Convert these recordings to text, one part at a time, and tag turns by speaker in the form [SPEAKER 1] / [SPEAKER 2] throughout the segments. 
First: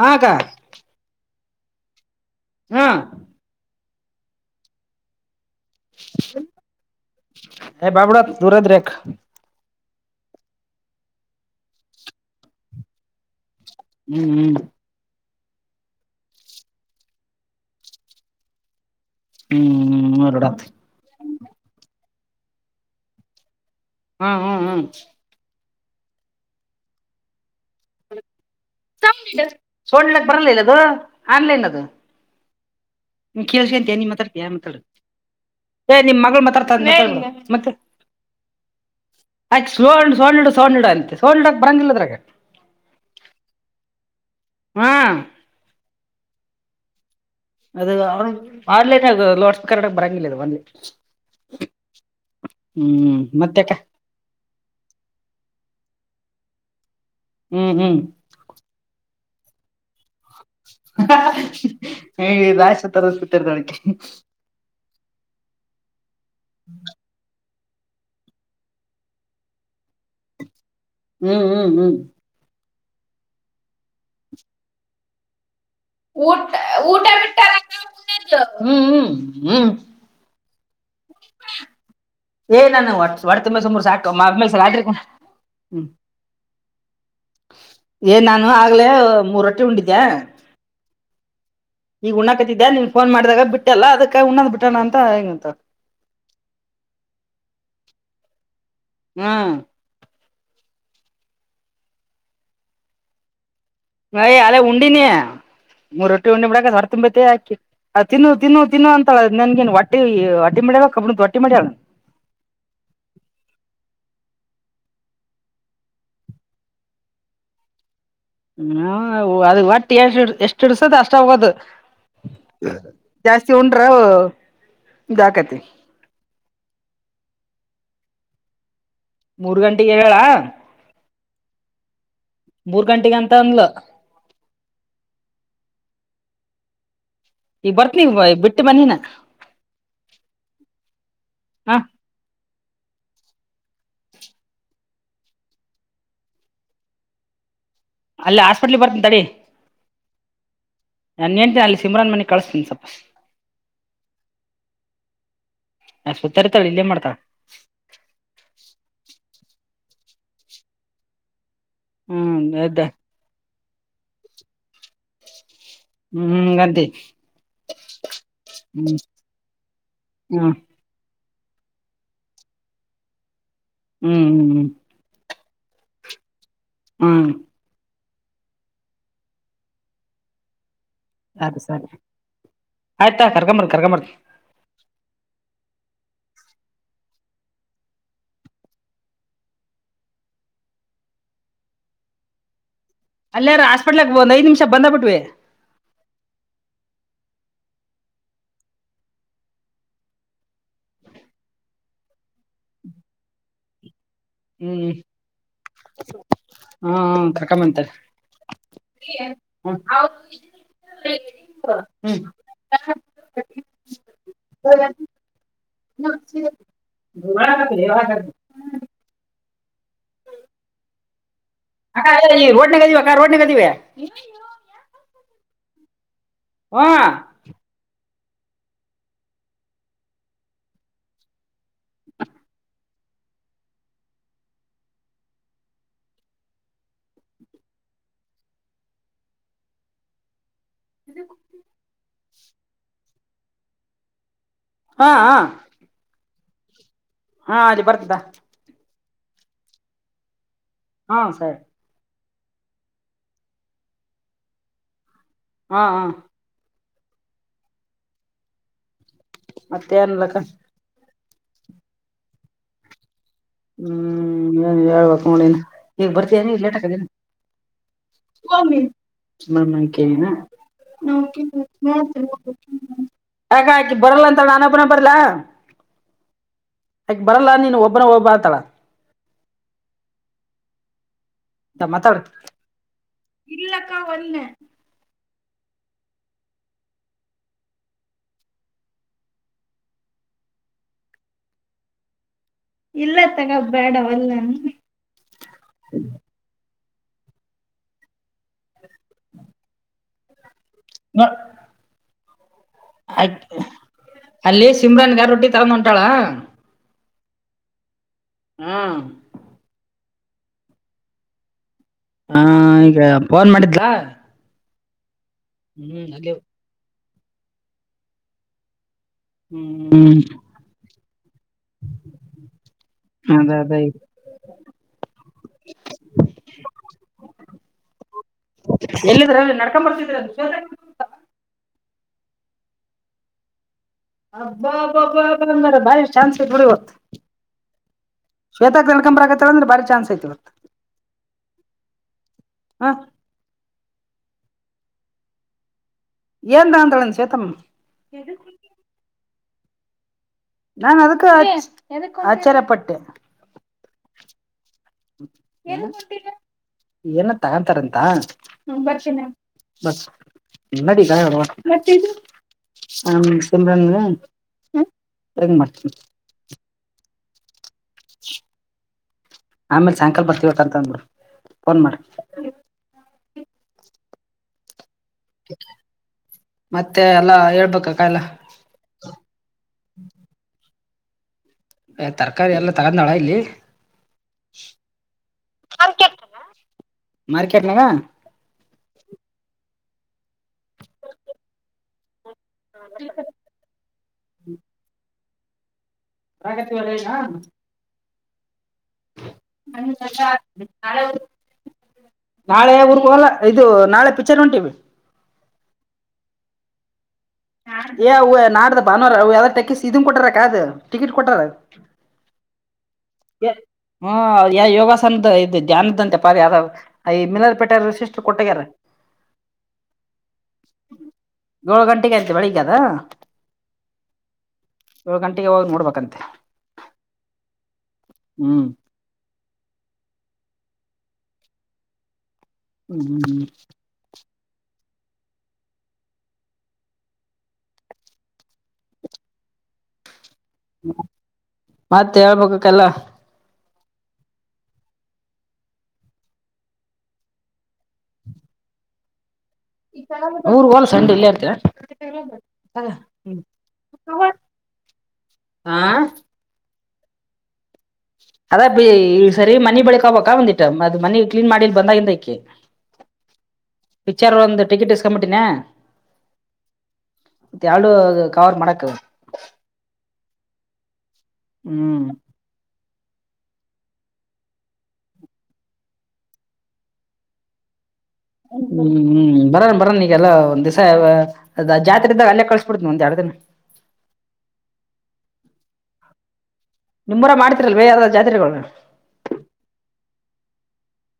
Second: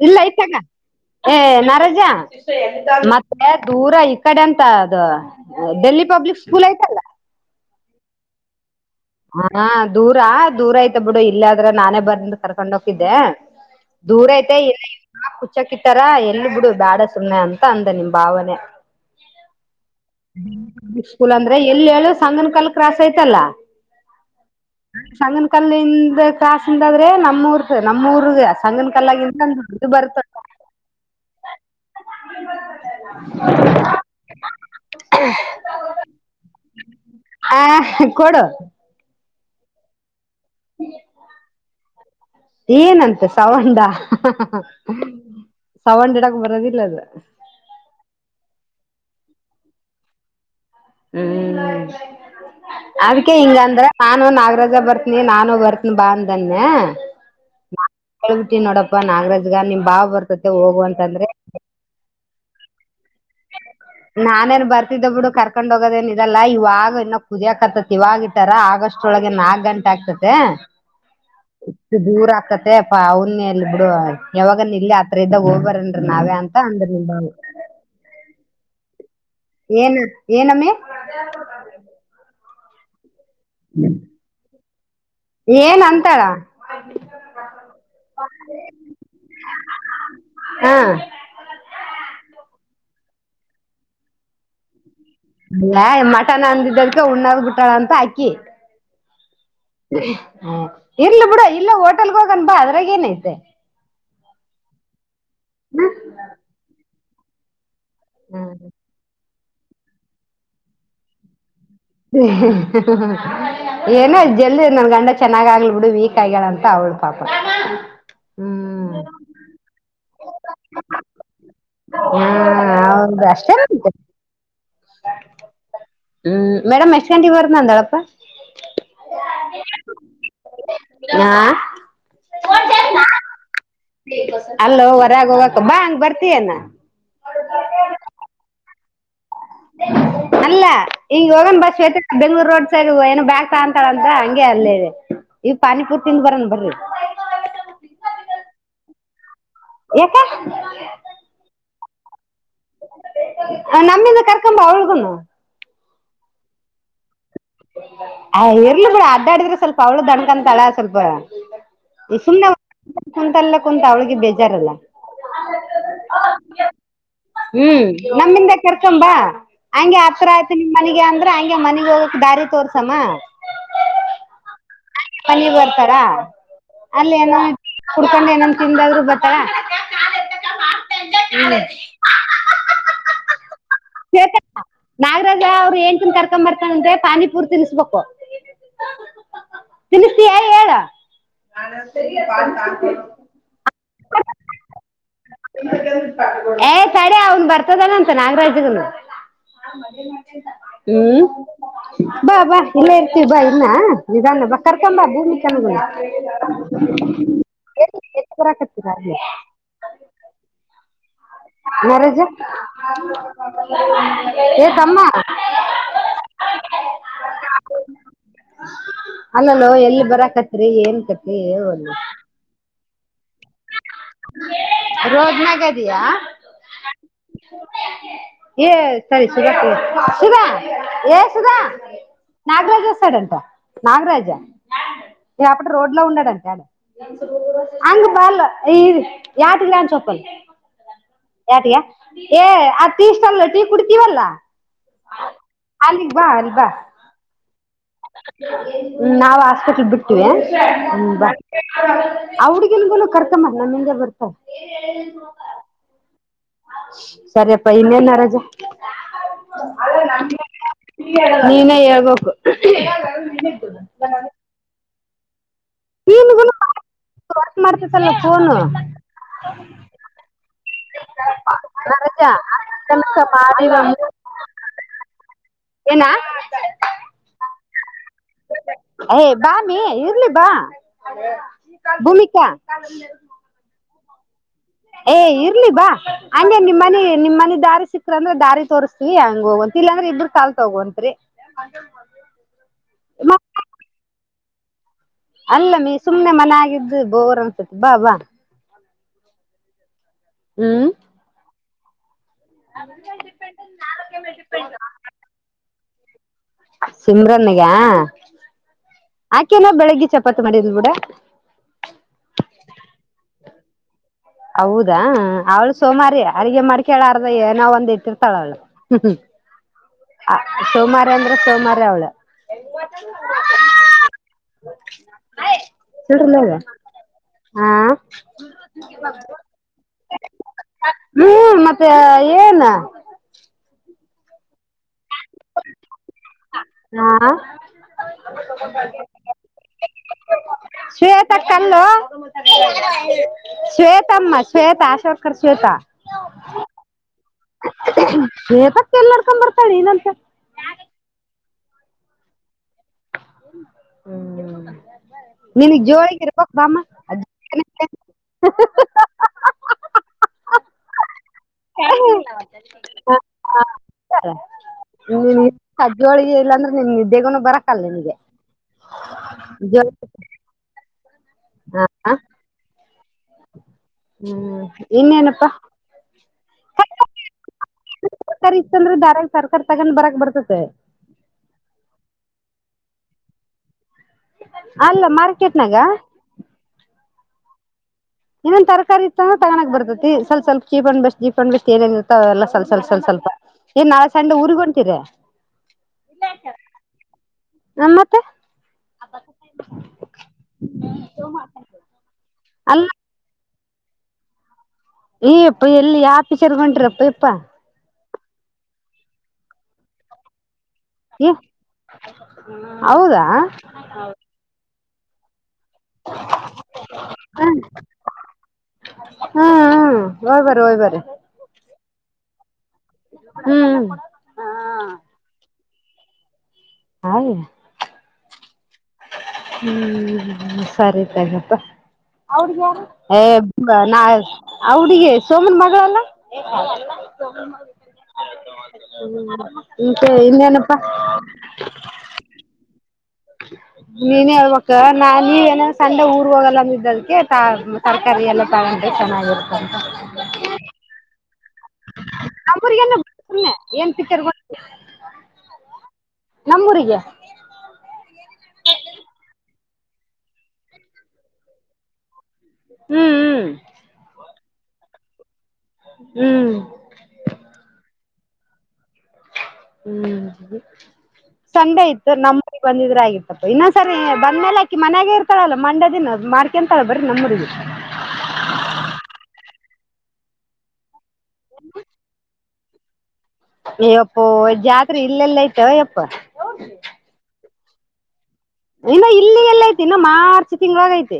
[SPEAKER 1] ಹಾ
[SPEAKER 2] ಇಲ್ಲ
[SPEAKER 1] ಅಕ್ಕ
[SPEAKER 2] ಐತಕ್ಕಾಏಯ್ನರಜ
[SPEAKER 1] ಹಾ
[SPEAKER 2] ಮತ್ತೆ ದೂರ ಐ. [unintelligible] ಕಡೆ ಅಂತ ಅದು ಡೆಲ್ಲಿ ಪಬ್ಲಿಕ್ ಸ್ಕೂಲ್ ಐ್ತಲ್ಲ.
[SPEAKER 1] ಏಯ್ ಬ್ಯಾಡ ಬುಡು ದೂರಿದ್ರ
[SPEAKER 2] ಹಾ ದೂರ ದೂರ ಆಯ್ತ ಬಿಡು ಇಲ್ಲ ಆದ್ರ ನಾನೇ ಬರ್ ಕರ್ಕೊಂಡ ಹೋಗಿದ್ದೆ.
[SPEAKER 1] ಹ್ಮ್
[SPEAKER 2] ದೂರಐತೆ ಇಲ್ಲ ಕುಚ್ಚಕ್ ಇಟ್ಟಾರ ಇರಲಿ ಬಿಡು ಬೇಡ ಸುಮ್ನೆ ಅಂತ ಅಂದ ನಿಮ್ ಭಾವನೆ.
[SPEAKER 1] ಹ್ಮ್ ಹ್ಮ್ ನೋಡತ್
[SPEAKER 2] ಸ್ಕೂಲ್ ಅಂದ್ರೆ ಎಲ್ಲಿ ಹೇಳು ಸಂಗನಕಲ್ ಕಾಲ ಕ್ರಾಸ್ ಆಯ್ತಲ್ಲ.
[SPEAKER 1] ಹ್ಮ್ ಹ್ಮ್ ಹ್ಮ್
[SPEAKER 2] ಸಂಗನ ಕಲ್ಲಿಂದ ದ ಕ್ರಾಸಿಂದಾದ್ರೆ ನಮ್ಮೂರ್ ನಮ್ಮ ಊರ್ಗ. ತಂಗನ್ ಕಲ್ಲಾಗಿ ಇಂದುದು ಬರ್ತ.
[SPEAKER 1] ಸೋಡ್ಲಕ್ ಬರಲ್ಲ ಇಲ್ಲ ಅದು
[SPEAKER 2] [unintelligible]
[SPEAKER 1] ನಿ ಕಳ್ಸಂಗಿಲಪಿ ಅಂತ ನಿನ್ ಮಾತಾಡ್ತಿಯ ಮಾತಡು. ನಿಮ್ ಮಗಳು ಮಾತಾಡ್ತಳ ನೋಡುವೆ [unintelligible]
[SPEAKER 2] ಆ ಕೊಡು. [inaudible] [unintelligible]
[SPEAKER 1] ಆಯ್ ಸೋಂಡ್ ಸೋಂಡು ಸೋಈಡ ಅಂತೆ ಸೋಡಕ್ ಬಂದಂಗಿಲ್ಲದ್ರಾಗ.
[SPEAKER 2] ಏನಂತೆ ಸೌಂಡ
[SPEAKER 1] ಹಾ
[SPEAKER 2] ಸೌಂಡ್ ಹಿಡಕ್ ಬರೋದಿಲ್ಲ ಅದು.
[SPEAKER 1] ಅದು ಅವ್ರ ಆನಲೈನಗ ಲೋಡ್ ಸ್ಪೀಕೆರ್ ಇಡಕ್ ಬರಂಗಿಲ್ಲ ಇದು ಒಂದ್. [unintelligible]
[SPEAKER 2] ಹ್ಮ್ ಅದಕ್ಕೆ ಹಿಂಗ
[SPEAKER 1] ಮತ್ತೆಕ್ಕ
[SPEAKER 2] ಅಂದ್ರ. ನಾನು ನಾಗರಾಜ ಬರ್ತನಿ ನಾನು ಬರ್ತನಿ ಬಾ ಅಂದನ್ನೆ.
[SPEAKER 1] ಹ್ಮ್ ಹ್ಮ್
[SPEAKER 2] ಹೇಳ್ಬಿಟ್ಟಿ ನೋಡಪ್ಪ ನಾಗರಾಜ್ಗ ನಿಮ್ ಬಾವ್ ಬರ್ತ್
[SPEAKER 1] ಏ ದಾಶ ತರಸ್ ಬಿಟ್ಟರ್ತರಕ್ಕಿ.
[SPEAKER 2] ನಾನೇನ್ ಬರ್ತಿದ್ದ ಬಿಡು ಕರ್ಕೊಂಡ್ ಹೋಗೋದೇನ್ ಇದಲ್ಲ ಇವಾಗ ಇನ್ನೊ ಕುದಿಯಾಕತ್ತತಿ ಇವಾಗ. ಆಗಸ್ಟ್ ಒಳಗೆ ನಾಗಂಟೆ ಆಗ್ರೈತೆ
[SPEAKER 1] ಹ್ಮ್ ಹ್ಮ್
[SPEAKER 2] ಇಷ್ಟು ದೂರ ಆಕ್ ತೆ ಅವ್ನ ಎಲ್ಲಿ ಬಿಡು ಯವಾಗನ ಇಲ್ಲಿ ಹತ್ರ ಇದ್ದಾಗ ಹೋಗಬರ
[SPEAKER 1] ಊಟ ಊಟ ಬಿಟ್ಟರ ಹ್ಮ್ ಹ್ಮ.
[SPEAKER 2] ಏನ್ ಏನಮ್ಮಿ.
[SPEAKER 1] ಏ ನಾನ ಹೊಟ್ಸ್ ಹೋಟ್ [unintelligible] ತುಬಿದ್ ತುಂಬುರ ಸಾಕ [unintelligible]
[SPEAKER 2] ಏನ್ ಅಂತಳ.
[SPEAKER 1] ಏ ನಾನು ಆಗ್ಲೇ ಮೂರೊಟ್ಟಿ ಉಂಡಿದ್ಯಾ.
[SPEAKER 2] ಹ್ಮ
[SPEAKER 1] ಈಗ ಉಣ್ಣಕತಿದ್ದ ನಿನ್ ಫೋನ್ ಮಾಡಿದಾಗ ಬಿಟ್ಟೇಲ್ಲ ಅದಕ್ಕ ಉಣ್ಣದ ಬಿಟ್ಟನ ಅಂತ ಹಿಂಗ
[SPEAKER 2] ಇಲ್ಲಾಯಿ ಮಟನ್ ಅಂದಿದ್ದಕ್ಕೆ ಉಣ್ಣದ ಬಿಟ್ಟಳಂತ ಅಕಿ.
[SPEAKER 1] ಹ್ಮ
[SPEAKER 2] ಹ ಇರ್ಲಿ ಬಿಡು ಇಲೇ ಹೋಟೆಲ್ಗ ಹೋಗನ್ ಬಾ ಅದ್ರಾಗ ಏನೈತೆ.
[SPEAKER 1] ನಯ್ ಅಲ್ಲೇ ಉಂಡಿನಿ ಮೂರ್ ರೊಟ್ಟಿ ಉಂಡಿ ಬಿಡಕ ಹೊರ್ ತುಂಬೈತಿ ಅಕಿ. ಅ ತಿನ್ನು ತಿನ್ನು ತಿನ್ನು ಅಂತಳ ನನ್ಗೆನ್ ಹೊಟ್ಟಿ ಹೊಟ್ಟಿ ಮಾಡ್ಯಳ ಕಬ್ಬಣ್ದು ದೋಟ್ಟಿ ಮಾಡ್ಯಳ.
[SPEAKER 2] ಏನ ಜಲ್ದಿ ನನ್ ಗಂಡ ಚೆನ್ನಾಗ್ ಆಗ್ಲ್ ಬಿಡು ವೀಕ್ ಆಗ್ಯಳ ಅಂತ ಅವ್ಳು. ಪಾಪ.
[SPEAKER 1] ಹ್ಮ
[SPEAKER 2] ಹ್ಮ್
[SPEAKER 1] ಅವೂ ಅದ ಹೊಟ್ಟಿ ಎಷ್ಟ ಎಷ್ಟ ಹಿಡ್ಸದ ಅಷ್ಟ ಹೋಗದು.
[SPEAKER 2] ಹಾ ಹೌದು
[SPEAKER 1] ಜಾಸ್ತಿ
[SPEAKER 2] ಅಷ್ಟೇ
[SPEAKER 1] ಉಂಡ್ರ ಇದ ಆಕೈತಿ.
[SPEAKER 2] ಹ್ಮ್ ಮೇಡಮ ಹೆಸ್ಟ್ ಗಂಟೆಗೆ ಬರ್ತೀನಂದಳಪ್ಪ.
[SPEAKER 1] ಮೂರ್ ಗಂಟಿಗ ಹೇಳ್ಯಳ
[SPEAKER 2] ಹಾ
[SPEAKER 1] ಮೂರ್ ಗಂಟಿಗೆ ಅಂತ ಅಂದ್ಲ.
[SPEAKER 2] ಅಲ್ಲ ಹೊರಾಗ ಹೋಗಕ್ ಬಾ ಹಂಗ್ ಬರ್ತಿಯೆನ್.
[SPEAKER 1] ಈಗ ಬರ್ತೀನ ಬಿಟ್ಟ ಮನಿನ.
[SPEAKER 2] ಅಲ್ಲ ಈಗ ಹೋಗನ ಬ
[SPEAKER 1] ಹಾ
[SPEAKER 2] [unintelligible] ಬೆಂಗ್ಳೂರ್ ರೋಡ್ ಸೈಡ್ ಏನು ಬ್ಯಾಗ ತಾಂತಳಂತ ಹಂಗೆ ಅಲ್ಲೇ ಇವ ಪಾನಿಪುರಿ ತಿಂದ ಬರನ್ ಬರ್ರಿ.
[SPEAKER 1] ಅಲ್ಲ ಹಾಸ್ಪೆಟ್ಲ್ಗ ಬರ್ತನಿ ತಡಿ.
[SPEAKER 2] ಏಕೆ.
[SPEAKER 1] ನನ್ ಹೆಂತಿನ್ ಅಲ್ಲಿ ಸಿಮ್ರನ್ ಮನಿಗ ಕಳಸ್ತಿನ ಸ್ವಪ.
[SPEAKER 2] ನಮ್ಮಿಂದ ಕರ್ಕಂಬಾ ಅವ್ಳಗುನು.
[SPEAKER 1] ನ ಸುತ್ತ್ಯಾಡ್ತಾಳ ಇಲ್ಲೇನ್ ಮಾಡ್ತಾಳ.
[SPEAKER 2] ಆ ಇರ್ಲ ಬಿಡು ಅಡ್ಯಾಡಿದ್ರ ಸ್ವಲ್ಪ ಅವ್ಳ ದನ್ಕಂತಾಳ ಸ್ವಲ್ಪ. ಈ
[SPEAKER 1] ಹ್ಮ್
[SPEAKER 2] ಸುಮ್ನೆ
[SPEAKER 1] ಎದ್ದ
[SPEAKER 2] ಕುಂತಲ್ಲೆ ಕುಂತ ಅವಳ್ಗೆ ಬೇಜಾರಲ್ಲ.
[SPEAKER 1] ಹ್ಮ್ ಗಂತಿ.
[SPEAKER 2] ಹ್ಮ್ ನಮ್ಮಿಂದ ಕರ್ಕಂಬಾ ಹಂಗೆ ಹತ್ರ
[SPEAKER 1] ಹ್ಮ್
[SPEAKER 2] ಆಯ್ತನಿ ಮನಿಗೆ ಅಂದ್ರ ಹಂಗೆ ಮನಿಗ ಹೋಗಕ್ ದಾರಿ ತೋರ್ಸಮ್ಮ.
[SPEAKER 1] ಹ್ಮ್ ಹ್ಮ್ ಹ್ಮ್
[SPEAKER 2] ಅಲ್ಲೀಗ್ ಬರ್ತಾರಾ
[SPEAKER 1] ಹ್ಮ್
[SPEAKER 2] ಅಲ್ಲೇನೋ. ಕುಡ್ಕೊಂಡ ಏನಂದ್ ತಿಂದಾದ್ರು ಬರ್ತಳ.
[SPEAKER 1] ಅದ ಸರಿ ಆಯ್ತತೋ ಕರ್ಗಂಬರ್ ಕರ್ಗಂಬರ
[SPEAKER 2] ನಾಗರಾಜ ಅವ್ರ ಹೆಂತಿನ್ ಕರ್ಕೊಂಬರ್ತಾನಂತೆ ಪಾನಿಪೂರಿ ತಿನಸ್ಬೇಕು. ತಿನ್ನುಸ್ತಿಯಾ ಏಳು [unintelligible] ಬಾ ಇಲೇ ಸಾಕು ಅನ್ನು
[SPEAKER 1] ಅಲ್ಲೆಇರುಹಾಸ್ಪಿಟ್ಲ್ದಾಗ ಒಂದ ಐದು ನಿಮಿಷ ಬಂದ ಬಿಟ್ವಿ.
[SPEAKER 2] [unintelligible] ಏ ತಡಿ ಅವನ್ ಬರ್ತದಾನಂತ ನಾಗರಜಗನು. ಹ್ಮ್, ಬಾ ಬಾ ಇಲ್ಲೇ ಇರ್ತೀವಿ ಬಾ ಇನ್ನಾ ಇದಧಾನ ಬ
[SPEAKER 1] ಹ್ಮ್
[SPEAKER 2] ಕರ್ಕಂಬ ಭೂಮಿ ಕೆನ
[SPEAKER 1] ಹ್ಮ್
[SPEAKER 2] [unintelligible] ರ ಕತೀರೆ [unintelligible]
[SPEAKER 1] ಹ [unintelligible]
[SPEAKER 2] ದೇವರಾಜ ಏಯ್ ತಮ್ಮ
[SPEAKER 1] ಯಾಗ [unintelligible]
[SPEAKER 2] ಅಲ್ಲಲ್ಲೋ ಎಲ್ಲಿ ಬರಕತ್ರಿ ಏನ್ ಕತಿ ಹೇಳ್.
[SPEAKER 1] ರೋಡ್ ನಗದಿವವಿ ಅಕ್ಕ ರೋಡ್ ನಗದೀವಿ.
[SPEAKER 2] [unintelligible] ರೋಡ್ನಗದಿಯಾ
[SPEAKER 1] ಹ [unintelligible]
[SPEAKER 2] ಏ ಸರಿ ಸುಧಾ, ಸುಧಾ, ಏ ಸುಧಾ ನಾಗರಾಜ [unintelligible] ಸೈಡಟ ನಾಗರಾಜ ಈ ಅಪಟ್ಟ ರೋಡ್ ಲ ಉೊಂಡಡಂತೆ ಆಡ [unintelligible] [inaudible] ಹಂಗ ಬರ್ ಈ ಯಾಟಿಲ್ಲ ಅನ್ಸೊಪ್ಪಲ್ ಯಾಟಗ [unintelligible] ಏಯ್ ಆಟೀ ಸ್ಟಾಲ್ ಕುಡ್ತಿವಲ್ಲಾ
[SPEAKER 1] ಹಾ ಹಾ [inaudible]
[SPEAKER 2] ಅಲ್ಲಿಗಿ ಬಾ ಅಲ್ಲಿ ಬಾ
[SPEAKER 1] ಹಾ ಅಲ್ಲಿಗಬತ್
[SPEAKER 2] ಹ್ಮ, ನಾವ ಹಾಸ್ಪೆಟ್ಲ್ ಬಿಟ್ಟಿವ್ಯಾ ಹ್ಮ್,
[SPEAKER 1] ಹಾ
[SPEAKER 2] ಬಾ
[SPEAKER 1] ಸರಿ
[SPEAKER 2] ಆ ಹುಡ್ಗಿನ್ಗು ಕರ್ಕಂಬಾ ನಮ್ಮಿಂದೆ ಬರ್ತಾಳ.
[SPEAKER 1] ಹಾ, ಹ
[SPEAKER 2] ಸರಿಪ್ಪಾ ಇನ್ನೇ ನಾರಾಜ?
[SPEAKER 1] ಮತ್ತೆ ಎನಿಲ್ಲಕ್ಕ.
[SPEAKER 2] ನೀನೇ ಹೇಳ್ಬೇಕು.
[SPEAKER 1] ಹ್ಮ್, ಏನ್ ಹೇಳ್ಬೇಕು ನಳನು ಈಗ್ ಬರ್ತೀನಿ
[SPEAKER 2] ನೀನ್ಗುನು
[SPEAKER 1] ಲೇಟ್ ಹಾಕತೇನ.
[SPEAKER 2] ವರ್ಕ್ ಮಾಡ್ತತಲ್ಲ [unintelligible]
[SPEAKER 1] ಸ್ವಾಮಿ ನಮಕನಾ [inaudible] [unintelligible] [unintelligible]
[SPEAKER 2] ರಜಾ ತನಕ
[SPEAKER 1] ಯ
[SPEAKER 2] ಮಾಡಿವ
[SPEAKER 1] ಆಕಿ ಬರಲ್ಲ ಅಂತ ನಾನಪನ ಬರ್ಲ್ಲಾ
[SPEAKER 2] ಏನಾ
[SPEAKER 1] ಅಕಿ ಬರಲ್ಲ ನೀನು ಒಬ್ಬನೇಹೋಗಿಬಾ ಅಂತಾಳ.
[SPEAKER 2] ಏಯ್ ಬಾಮಿ ಇರ್ಲಿ ಬಾ
[SPEAKER 1] ಂತ ಮಾತ ಅವ್ರ
[SPEAKER 2] ಭೂಮಿಕಾ
[SPEAKER 1] ಇಲ್ಲಕ್ಕ ಒಂದೆ [unintelligible]
[SPEAKER 2] ಏಯ್ಇರ್ಲಿ ಬಾ ಹಂಗೆ ನಿಮ್ಮ್ ಮನ ನಿಮ್ಮ್ ಮನಿ ದಾರಿ ಸಿಕ್ತ್ ಅಂದ್ರೆ ದಾರಿ ತೋರಿಸ್ತ ಈ ಹಂಗ ಹೋಗಂತ ಇಲ್ಲಾಂದ್ರೆ ಇಬರು ಕಾಲ್ತ್ ತೋಗೋಂತ್ರಿ.
[SPEAKER 1] ಇಲ್ಲ ತಗ ಬೇಡ ಅಲ್ಲ [unintelligible]
[SPEAKER 2] ಅಲ್ಲ ಮೀ ಸುಮ್ನೆ ಮನಾಗಿದ್ದು ಬೋರ್ ಅನ್ಸುತ್ತ ಬಾ, ಬಾ. ಹ್ಮ್,
[SPEAKER 1] ನ ಅಲ್ಲ [unintelligible] ಸಿಮರಾನ್ಗಾರೊಟ್ಟಿ ತಗಂದೊಂಟಾಳ.
[SPEAKER 2] ಸಿಮ್ರನ್ಗ
[SPEAKER 1] ಹ್ಮ್
[SPEAKER 2] ಆಕಿ ನ ಬೆಳಗ್ ಚಪಾತ್ ಮಾಡಿದ್ಲ ಬಿಡಾ
[SPEAKER 1] ಹಾ ಈಗ್ ಫೋನ್ ಮಾಡಿದ್ಲಾ
[SPEAKER 2] ಹೌದಾ ಅವ್ಳು
[SPEAKER 1] ಹ್ಮ್
[SPEAKER 2] ಸೋಮಾರಿ
[SPEAKER 1] ಅಲ್ಲಿ
[SPEAKER 2] ಅಡಗೆ ಮಾಡ್ಕೇಳಾರ್ದ ಏನೋ ಒಂದ್ ಇಟ್ಟಿರ್ತಾಳ ಅವ್ಳು.
[SPEAKER 1] ಹ್ಮ್
[SPEAKER 2] ಸೋಮಾರ ಅಂದ್ರೆ ಸೋಮವಾರ ಅವಳು
[SPEAKER 1] ಅದ ಅದ [unintelligible]
[SPEAKER 2] ಚಲ್ಲ [unintelligible] [unintelligible] ಹಾ
[SPEAKER 1] ಎಲ್ಲಿದ್ರ [unintelligible] ನಡ್ಕೊಂಡ್ ಬರ್ತಿದ್ರ ಅಂತ ಕೇಳು
[SPEAKER 2] ಹ್ಮ್ ಮತ್ತೆ ಏನ್
[SPEAKER 1] ಹಬ್ಬ ಹಬ್ಬಬ್ಬಬ್ ಅಂದ ಭಾಯ ಚಾನ್ಸ್ ಬುಡು
[SPEAKER 2] ಹಾ
[SPEAKER 1] ಶ್ವೇತ ಅಕ್ಕಾ ನಾ ಇಟ್ಕದ್ರೆ ಆಗತ್ತಳು ಅಂದ್ರೆ ಬಾರಿ ಚಾನ್ಸ್ ಐತೆಳು
[SPEAKER 2] ಶ್ವೇತಕ್ಕ ಅಲ್ಲ
[SPEAKER 1] ಹಾ
[SPEAKER 2] ಶ್ವೇತ ಅಮ್ಮ ಶ್ವೇತಾ ಅಶೋಕರ್ ಶ್ವೇತಾ
[SPEAKER 1] ಏನ್ ತಂತಾಳಂತ ಸೇತಮ್ಮ
[SPEAKER 2] ಶ್ವೇತಕ್ಕ ಎಲ್ಲಡ್ಕೊ ಬರ್ತಾಳಿ ಇನಂತೆ
[SPEAKER 1] ನಾನ ಅದಕ್ಕೆ [unintelligible] [unintelligible] ಆಚರಪಟ್ಟೆ
[SPEAKER 2] ಹ್ಮ್ [unintelligible] ಅದ್
[SPEAKER 1] ಏನ
[SPEAKER 2] ಜೋಳಿಗೆನೆ
[SPEAKER 1] ತಗೊಂತಾರಂತ [unintelligible] [unintelligible]
[SPEAKER 2] [unintelligible]
[SPEAKER 1] ಸಿಮ್ರನ್
[SPEAKER 2] ನೀನ್
[SPEAKER 1] ಹೆಂಗ್ ಮಾಡ್ತೀನಿ
[SPEAKER 2] ಸಜ್ಜೋಳಿಗೆ ಇಲ್ಲಾಂದ್ರೆ ನಿನ್ ನಿದ್ದೆಗ ಬರಕ್
[SPEAKER 1] ಆಮೇಲೆ
[SPEAKER 2] ಜೋಳಿಗೆ
[SPEAKER 1] ಸಾಯಂಕಾಲ ಬರ್ತೀವಟ ಅಂತ ಅಂದಬುಡು ಫೋನ್
[SPEAKER 2] ಹಾ,
[SPEAKER 1] ಮಾಡ್
[SPEAKER 2] ಹಾ. ಹ್ಮ್ ಇನ್ನೇನ ಪ್ಪ
[SPEAKER 1] ಮತ್ತೆ ಎಲ್ಲ ಹೇಳ್ಬೇಕ ಕಾಲ್ಲ
[SPEAKER 2] ಸರ್ಕಾರ ಇಷ್ಟ ಅಂದ್ರೆ ದಾರ ಸರ್ಕಾರ ತಗೊಂಡ್ ಬರಕ್ ಬರ್ತತೆ
[SPEAKER 1] ತರಕಾರಿ ಎಲ್ಲ ತಗೊಂಡ್ಳ ಇಲ್ಲಿ
[SPEAKER 2] ಅಲ್ಲ ಮಾರ್ಕೆಟ್ನಾಗ
[SPEAKER 1] ಮಾರ್ಕೆಟ್ನಾಗಾ
[SPEAKER 2] ಇನ್ನೊಂದ ತರಕಾರಿ ಇತ್ತಂದ್ರೆ ತಗಕ್ ಬರ್ತೈತಿ ಸ್ವಲ್ಪ ಸ್ವಲ್ಪ ಜೀಪ ಬ್ ಬಸ್ ಜೀಪ್ ಬಸ್ ಏನ ಇರ್ತವೆಲ್ಲ ಸ್ವಲ್ಪ ಸ್ವಲ್ಪ ಸ್ವಲ್ಪ ಸ್ವಲ್ಪ ಏನ್ ನಾಳೆ ಸಂಡೆ ಊರಿಗೋಗ್ತೀರಿ
[SPEAKER 1] ಪ್ರಗತಿವಲ್ಲ ಈಗಾ
[SPEAKER 2] ನಮ್ಮ ಮತ್ತೆ [unintelligible]
[SPEAKER 1] ನಾಳೆ ನಾಳೆ
[SPEAKER 2] ಅಲ್ಲ
[SPEAKER 1] ಊರಿಗ್ ಹೋಗಲ್ಲ ಇದು ನಾಳೆ ಪಿಕ್ಚರ್ ಹೊಂಟಿವವಿ
[SPEAKER 2] ಯ್ಯಪ್ಪ ಎಲ್ಲಿ ಪಿಕ್ಚರ್ ಗ್ ಒಂಟ್ರಿ [unintelligible]
[SPEAKER 1] ನಾಡ್ದ ಭಾನುವಾರ ಯಾವ ಟೆಕಸ್ ಇದನ್ ಕೊಟಾರ ಅಕ್ಕಾ ಇದು ಟಿಕೆಟ್
[SPEAKER 2] ಏ
[SPEAKER 1] ಕೊಟಾರ
[SPEAKER 2] ಹೌದಾ
[SPEAKER 1] ಹ್ಮ ಯ ಯೋಗಾಸನದ ಇದ ಧ್ಯಾನದ್ದಂತೆ ಪ ಯಾರ ಈ ಮಿಲಲ್ ಪೇೆಟ್ ಯಾರ ಸಿಷ್ಟು ಕೊಟ್ಟಗ್ಯಾರ
[SPEAKER 2] ಹ್ಮ ಹ್ಮ್ ಹೋಗವ್ರೆ ಹೋಗವ್ರೆ
[SPEAKER 1] ಏಳು ಗಂಟೆಗ ಐತೆದ [unintelligible]
[SPEAKER 2] ಹ್ಮ್
[SPEAKER 1] ಏಳು ಗಂಟೆಗೆ ಹೋಗಾಗ ನೋಡ್ಬೇಕಂತೆ
[SPEAKER 2] ಹಾಗ
[SPEAKER 1] ಹ್ಞೂ
[SPEAKER 2] ಹ್ಮ್ ಸರಿ ಸರಿ ತಗಪ್ಪ ಏ
[SPEAKER 1] ಹ್ಮ್
[SPEAKER 2] ನಾ [unintelligible] ಅವ್ರಿಗೆ ಸೋಮನ್ ಮಗಲ್ಲಲ್ಲ [unintelligible] ಹ್ಮ ಮತ್ತೆ ಇನ್ನೇನಪ್ಪ
[SPEAKER 1] ಮತ್ತೆ ಹೇಳ್ಬೇಕು ಕಲ್ಲ
[SPEAKER 2] ನೀನೇ ಹಳ್ಬಕ್ ನಾ ನೀವ ಏನ ಸಂಡೆ ಊರ್ ಹೋಗಲ್ಲಂದಿದ್ದ ಅದಕ್ಕೆ ತ [unintelligible] ಕರಿ ಎಲ್ಲ ತಗೊಂಡೆ ಚೆನ್ನಾಗಿರುತ್ತ ಅಂತ
[SPEAKER 1] ಮೂರು ಹೋಲ್ ಸಂಡೆ ಇಲ್ಲ ರಿ
[SPEAKER 2] ನಮ್ಮೂರಿಗೇನ
[SPEAKER 1] [unintelligible]
[SPEAKER 2] ಸುಮ್ನೆ ಏನ್ ಪಿಕ್ಚರ್
[SPEAKER 1] [unintelligible] ಹಾ
[SPEAKER 2] ನಮ್ಮೂರಿಗೆ
[SPEAKER 1] ಅದ ಪಿ ಈ ಸರಿ ಮನಿ ಬಳಿಕ ಹೋಗ್ಬೇಕಾ ಒಂದಿಟ್ಟ ಅದ್ ಮನಿ ಕ್ಲೀನ್ ಮಾಡಿಲ್ ಬಂದಾಗಿಂದ ಇಕಿ
[SPEAKER 2] ಹ್ಮ್ ಹ್ಮ್
[SPEAKER 1] ಚಾರ್ ಒಂದು ಟಿಕೆಟ್ಸ್ ಇಸ್ಕಾಬಿಟ್ಟಿನಾ
[SPEAKER 2] ಹ್ಮ್
[SPEAKER 1] ಮತ್ತ ಯಾಳು ಕವರ್ ಮಾಡಕ್
[SPEAKER 2] ಹ್ಮ್ ಸಂಡೆ
[SPEAKER 1] ಹ್ಮ್
[SPEAKER 2] ಇತ್ತು ನಮ್ಮ ಬಂದಿದ್ರೆ ಆಗಿರ್ತಪ್ಪ ಇನ್ನೊಂದು ಸರಿ ಬಂದ ಮೇಲೆ ಆಕಿ ಮನ್ಯಾಗ ಇರ್ತಾಳಲ್ಲ ಮಂಡ್ಯದಿನ ಮಾಡಿಕ್ಯತಾಳ ಬರೀ ನಮ್ಮೂರಿಗೆ.
[SPEAKER 1] ಹ್ಮ್ ಹ್ಮ್ ಬರನ್ ಬರನ್ ಈಗಲ್ಲ ಒಂದ್ ದಿವಸ ಜಾತ್ರೆ ಇದ್ದಾಗ ಅಲ್ಲೇ ಕಲಿಸೋ ಕೊಡ್ತೀನಿ ಒಂದ ಎರಡು ದಿನ.
[SPEAKER 2] ಅಯ್ಯಪ್ಪೋ ಜಾತ್ರೆ ಇಲ್ಲೆಲ್ಲ ಐತೊ ಅಯ್ಯಪ್ಪ
[SPEAKER 1] ನಿಮ್ಮ್ಊರಗ್ ಮಾಡ್ತಿರಲ್ವೇ ಯವುದಾದ್ ಜಾತ್ರೆಗಳು
[SPEAKER 2] ಇನ್ನು ಇಲ್ಲಿಗೆಲ್ಲ ಐತಿ ಇನ್ನು ಮಾರ್ಚ್ ತಿಂಗಳಾಗ ಐತೆ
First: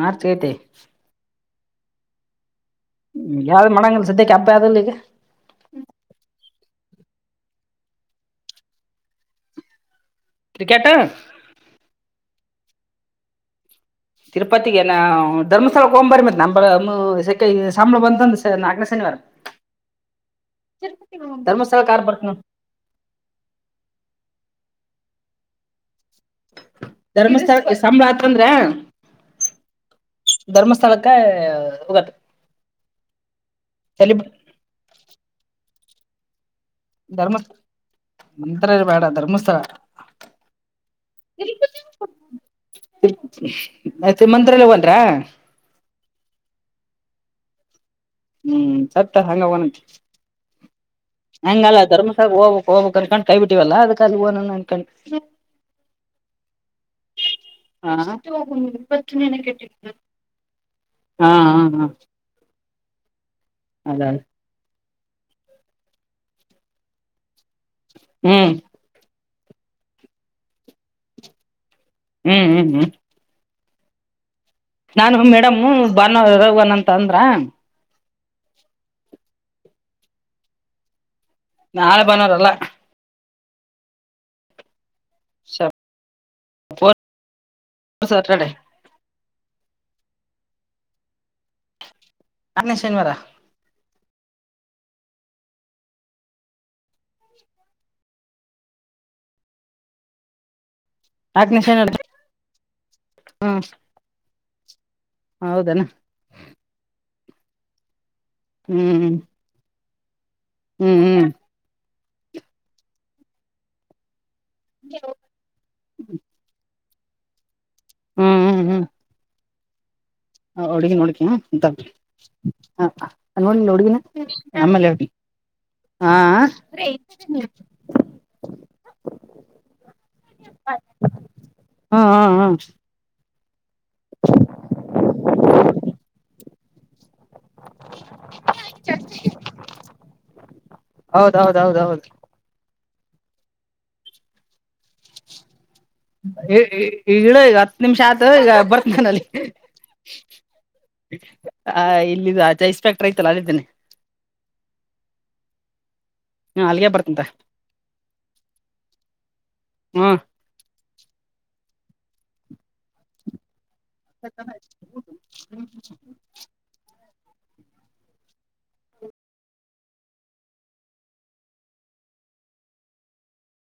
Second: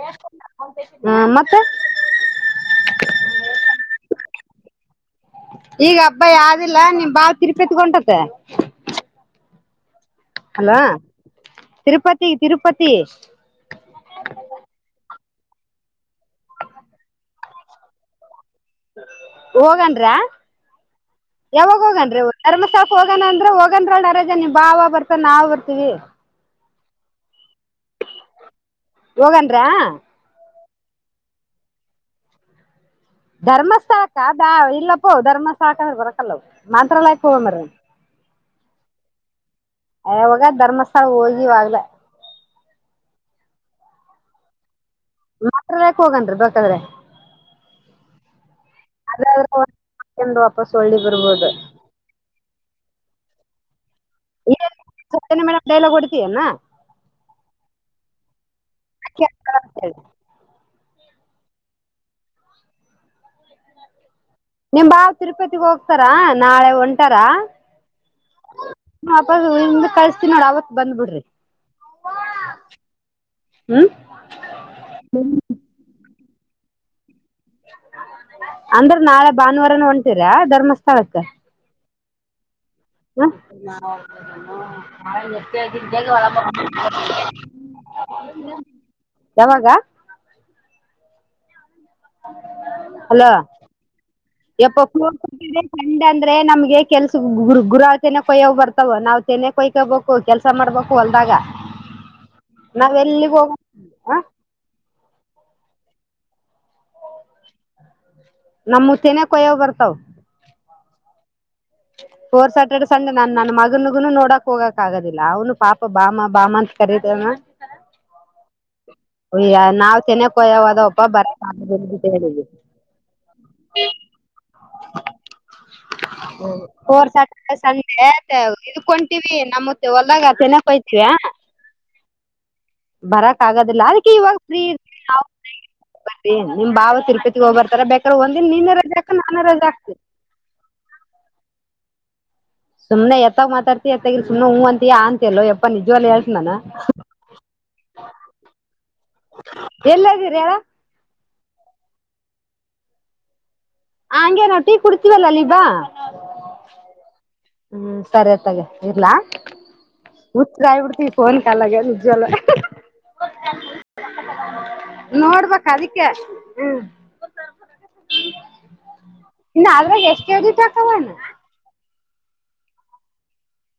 [SPEAKER 1] ಮಾರ್ಚ್ ಐತಿ
[SPEAKER 2] [unintelligible] ಹಾ ಮತ್ತೆ
[SPEAKER 1] ಹ್ಮ್ ಯಾವ್ದ ಮಾಡಂಗಿಲ್ಲ ಸದ್ಯಕೆ ಹಬ್ಬ ಯಾವುದು ಇಲ್ಲ ಈಗ
[SPEAKER 2] ಈಗ ಹಬ್ಬ ಯಾವ್ದಿಲ್ಲಾ ನಿಮ್ ಬಾವ ತಿರುಪತಿಗ್ ಹೊಂಟದಾ ಹಲೋ
[SPEAKER 1] ಕ್ರಿಕೆಟ್
[SPEAKER 2] ತಿರುಪತಿ ತಿರುಪತಿ
[SPEAKER 1] ತಿರುಪತಿ ಏನ ಧರ್ಮಸ್ಥಳಕ್ ಹೋಗೋಣ ಬರ್ರಿ ಮತ್ ನಳ [unintelligible] ಸಂಬಳ ಬಂತಂದ ನಕ್ಕ್ನೆ ಶನಿವಾರ [unintelligible]
[SPEAKER 2] ಹೋಗನ್ರ
[SPEAKER 1] [unintelligible]
[SPEAKER 2] ಯಾವಾಗ
[SPEAKER 1] ಧರ್ಮಸ್ಥಳ ಕಾರ್
[SPEAKER 2] ಹೋಗನ್ರಿ
[SPEAKER 1] ಬರ್ತ
[SPEAKER 2] ಧರ್ಮಸ್ಥಳಕ್ ಹೋಗಣ ಅಂದ್ರ ಹೋಗಂದ್ರನ [unintelligible] [unintelligible] ನಿಮ್ ಬಾವ ಬರ್ತರಾ ನಾವ್ ಬರ್ತೀವಿ
[SPEAKER 1] ಧರ್ಮಸ್ಥಳಕ್ಕೆ ಸಂಬಳ ಆತ್ ಅಂದ್ರೆ
[SPEAKER 2] ಯೋಗನ್ರಾ
[SPEAKER 1] ಧರ್ಮಸ್ಥಳಕ್ಕ ಹೋಗನಾ
[SPEAKER 2] ಧರ್ಮಸ್ಥಳಕ್ಕ ಇಲ್ಲಪ್ಪೋ ಧರ್ಮಸ್ಥಳಕ್ಕ ಆದ್ರೆ ಬರೋಕಲ್ಲ ಮಂತ್ರಾಲಯಕ್ಕೆ ಹೋಗಣ ಬಣ್ರಿ
[SPEAKER 1] ಮಂತ್ರಾಲಯ ಬೇಡ ಧರ್ಮಸ್ಥಳ.
[SPEAKER 2] ಹೇ ಹೋಗ ಧರ್ಮಸ್ಥಳಕ್ಕ ಹೋಗಿವ ಆಗ್ಲೇ
[SPEAKER 1] ಅಯ್ತ್ರಿ ಮಂತ್ರಾಲಯ ಹೋಗಂದ್ರ
[SPEAKER 2] ಮಂತ್ರಾಲಯ ಕ್ಕ್ ಹೋಗೋಣ ಬೇಕಾದ್ರೆ.
[SPEAKER 1] ಹ್ಮ್ ಸತ್ತ ತಗ ಅಂಗೇ ಹೋಗೋನಂತೆ
[SPEAKER 2] ಇಂದ ವಾಪಾಸ್ ಒಳ್ಳಿ ಬರ್ಬದು
[SPEAKER 1] ಹಂಗಲ್ಲ ಧರ್ಮಸ್ಥಳ ಹೋಗ್ಬೇಕು ಹೋಗ್ಬೇಕು ಅನ್ಕೊಂಡು ಕೈ ಬಿಟ್ಟಿವಲ್ಲ ಅದಕ್ಕ ಅಲ್ಲಿ [unintelligible] ಅನ್ಕೊಂಡು
[SPEAKER 2] ಮೇಡಮ್ ಡೈಲಾಗ್ ಹೊಡಿತೀಯನ
[SPEAKER 1] ಹ ಹೋಗ [unintelligible] ಬತ್ತುನನ ಕಟ್ಟ ಹಾ ಹಾ ಹಾ ಅದ
[SPEAKER 2] ನಿಮ್ ಭಾವ ತಿರುಪತಿಗ್ ಹೋಗ್ತಾರಾ ನಾಳೆ ಹೊಂಟಾರ
[SPEAKER 1] ಹ್ಮ
[SPEAKER 2] ನಿಮ [unintelligible] ಕಳಸ್ತ ನೋಡ ಅವತ್ ಬಂದ್ಬ ಬಿಡ್ರಿ
[SPEAKER 1] ಹ್ಮ್ ಹ್ಮ್ ಹ್ಮ್
[SPEAKER 2] ಹ್ಮ್
[SPEAKER 1] ನಾನು ಮೇಡಮ್ಮು ಭಾನುವಾರ ಹೊರ ಹೋಗಣ ಅಂತಂದ್ರ
[SPEAKER 2] ಅಂದುರ್ ನಾಳೆ ಭಾನುವಾರನು ಹೊಂಟೀರ ಧರ್ಮಸ್ಥಳಕ್ಕೆ?
[SPEAKER 1] ನಾಳೆ ಭಾನುವಾರ ಅಲ್ಲಾ
[SPEAKER 2] [unintelligible]
[SPEAKER 1] ಫೋರ್ಥ್ ಸಾಟರ್ಡೆ
[SPEAKER 2] ಯಾವಾಗ?
[SPEAKER 1] ನಾಲ್ಕನೇ ಶನಿವಾರ
[SPEAKER 2] ಹಲೋ [unintelligible] [unintelligible] ಅಂದ್ರೆ ನಮ್ಗೆ ಕೆಲಸುಕ್ ಗುರು ಗುರು ತನೆ ಕೊಯ್ಯವ್ ಬರ್ತವ ನಾವ್ ತೆನೆ ಕುಯ್ಕಬೇಕ್. ಕು ಕೆಲ್ಸ ಮಾಡ್ಬೇಕು ಹೊಲ್ದಾಗ.
[SPEAKER 1] ನಾಲ್ಕನೇ ಶನಿವಾರ
[SPEAKER 2] ನಾವ್ ಎಲ್ಲಿಗ್ ಹೋಗವು
[SPEAKER 1] ಹೌದೆನ?
[SPEAKER 2] ನಮ್ಮು
[SPEAKER 1] ಹ್ಮ್
[SPEAKER 2] ತೆನೆ ಕೊಯ್ಯವ್ ಬರ್ತಾವ್.
[SPEAKER 1] ಹ್ಮ್ ಹ್ಮ್
[SPEAKER 2] ಫೋರ್ಥ್ ಸ್ಯಾಟರ್ಡೆ ಸಂಡೆ ನಾನ್ ನನ್ ಮಗನುಗುನು ನೋಡಕ್ ಹೋಗಕ್ ಆಗದಿಲ್ಲ ಅವನು ಪಾಪ ಬಾಮ ಬಾಮ ಅಂತ ಕರೀತ ಇದಾನ.
[SPEAKER 1] ಹ್ಮ್ ಹ್ಮ್ ಹ್ಮ್
[SPEAKER 2] ಅಯ್ಯ ನಾವ್ ತೆನೆ ಅಪ್ಪ
[SPEAKER 1] ಹುಡುಗಿ
[SPEAKER 2] ಯಾವದಪ್ಪ
[SPEAKER 1] ನೋಡ್ಕ ನೋಡಿಲ್ಲ ಹುಡುಗಿನ ಆಮೇಲೆ ಹೇಳ್ತೀನಿ
[SPEAKER 2] [unintelligible]
[SPEAKER 1] ಹಾ
[SPEAKER 2] ಫೋರ್ಥ್ ಸ್ಯಾಟರ್ಡೆ ಸಂಡೆ ತೆ ಇದುಕೊಂಟೀವಿ ನಮ್ಮುದ್ ಹೊಲ್ದಾಗ ತೆನ ಕೊಯ್ [unintelligible]
[SPEAKER 1] ಹಾಂ ಹಾಂ ಹಾಂ
[SPEAKER 2] ಬರಕ್ ಆಗದಿಲ್ಲ ಅದುಕೆ ಇವಾಗ್ ಫ್ರೀ [unintelligible] ಮತ್ತ ನಿಮ್ ಭಾವ ತಿರುಪತಿಗ್ ಹೋಗ್ಬರ್ತಾರ ಬೇಕಾದ್ರೆ ಒಂದಿನ ನೀನು ರೆಜಾ ಹಾಕು ನಾನು ರೆಜಾ ಹಾಕ್ತಿ
[SPEAKER 1] ಹೌದೌದೌದೌದ್
[SPEAKER 2] ಸುಮ್ನೆ ಎತ್ತಾಗ್ ಮಾತಾಡ್ತಿಯ ಅತಗಿರು ಸುಮ್ನೆ ಊಂ ಅಂತ್ ತಿಯಾ ಅಂತ್ಯಲ್ಲೋ ಯಪ್ಪಾ ನಿಜವಾಲು ಹೇಳ್ತಿ ನಾನು
[SPEAKER 1] ಇಳು ಈಗ ಹತ್ತು ನಿಮಿಷ ಆತು ಈಗ ಬರ್ತನಾನ
[SPEAKER 2] ಎಲ್ಲದೀರ್ ಹೇಳು.
[SPEAKER 1] ಆ ಇಲ್ಲಿದು ಆಚೆ ಐಸ್ ಫ್ಯಾಕ್ಟರಿ ಐತ್ತಲ್ಲ ಅಲ್ಲಿದೀನಿ.
[SPEAKER 2] ಅಂಗೆ ನಾವ್ ಟೀ ಕುಡಿತಿವಲ್ಲ ಅಲ್ಲೀಗ್ ಬಾ.
[SPEAKER 1] ಹ್ಮ ಅಲ್ಲಿಗೆ ಬರ್ತಂತ
[SPEAKER 2] ಹ್ಮ್ ಸರೆ ಅತ್ತಾಗೆ ಇರ್ಲ
[SPEAKER 1] ಹ್ಮ
[SPEAKER 2] ಹುಚ್ರಾಗ್ ಬಿಡ್ತೀವಿ ಫೋನ್ ಕಾಲಾಗೆ ನಿಜ್ವಾಲು
[SPEAKER 1] [unintelligible]
[SPEAKER 2] ನೋಡ್ಬೇಕ್ ಅದಿಕ್ಕೆ ಇನ್ನು ಅದ್ರಾಗೆ ಎಷ್ಟ್ ಕೆಜಿ ತಾಕೊ ಬಂದ್ನು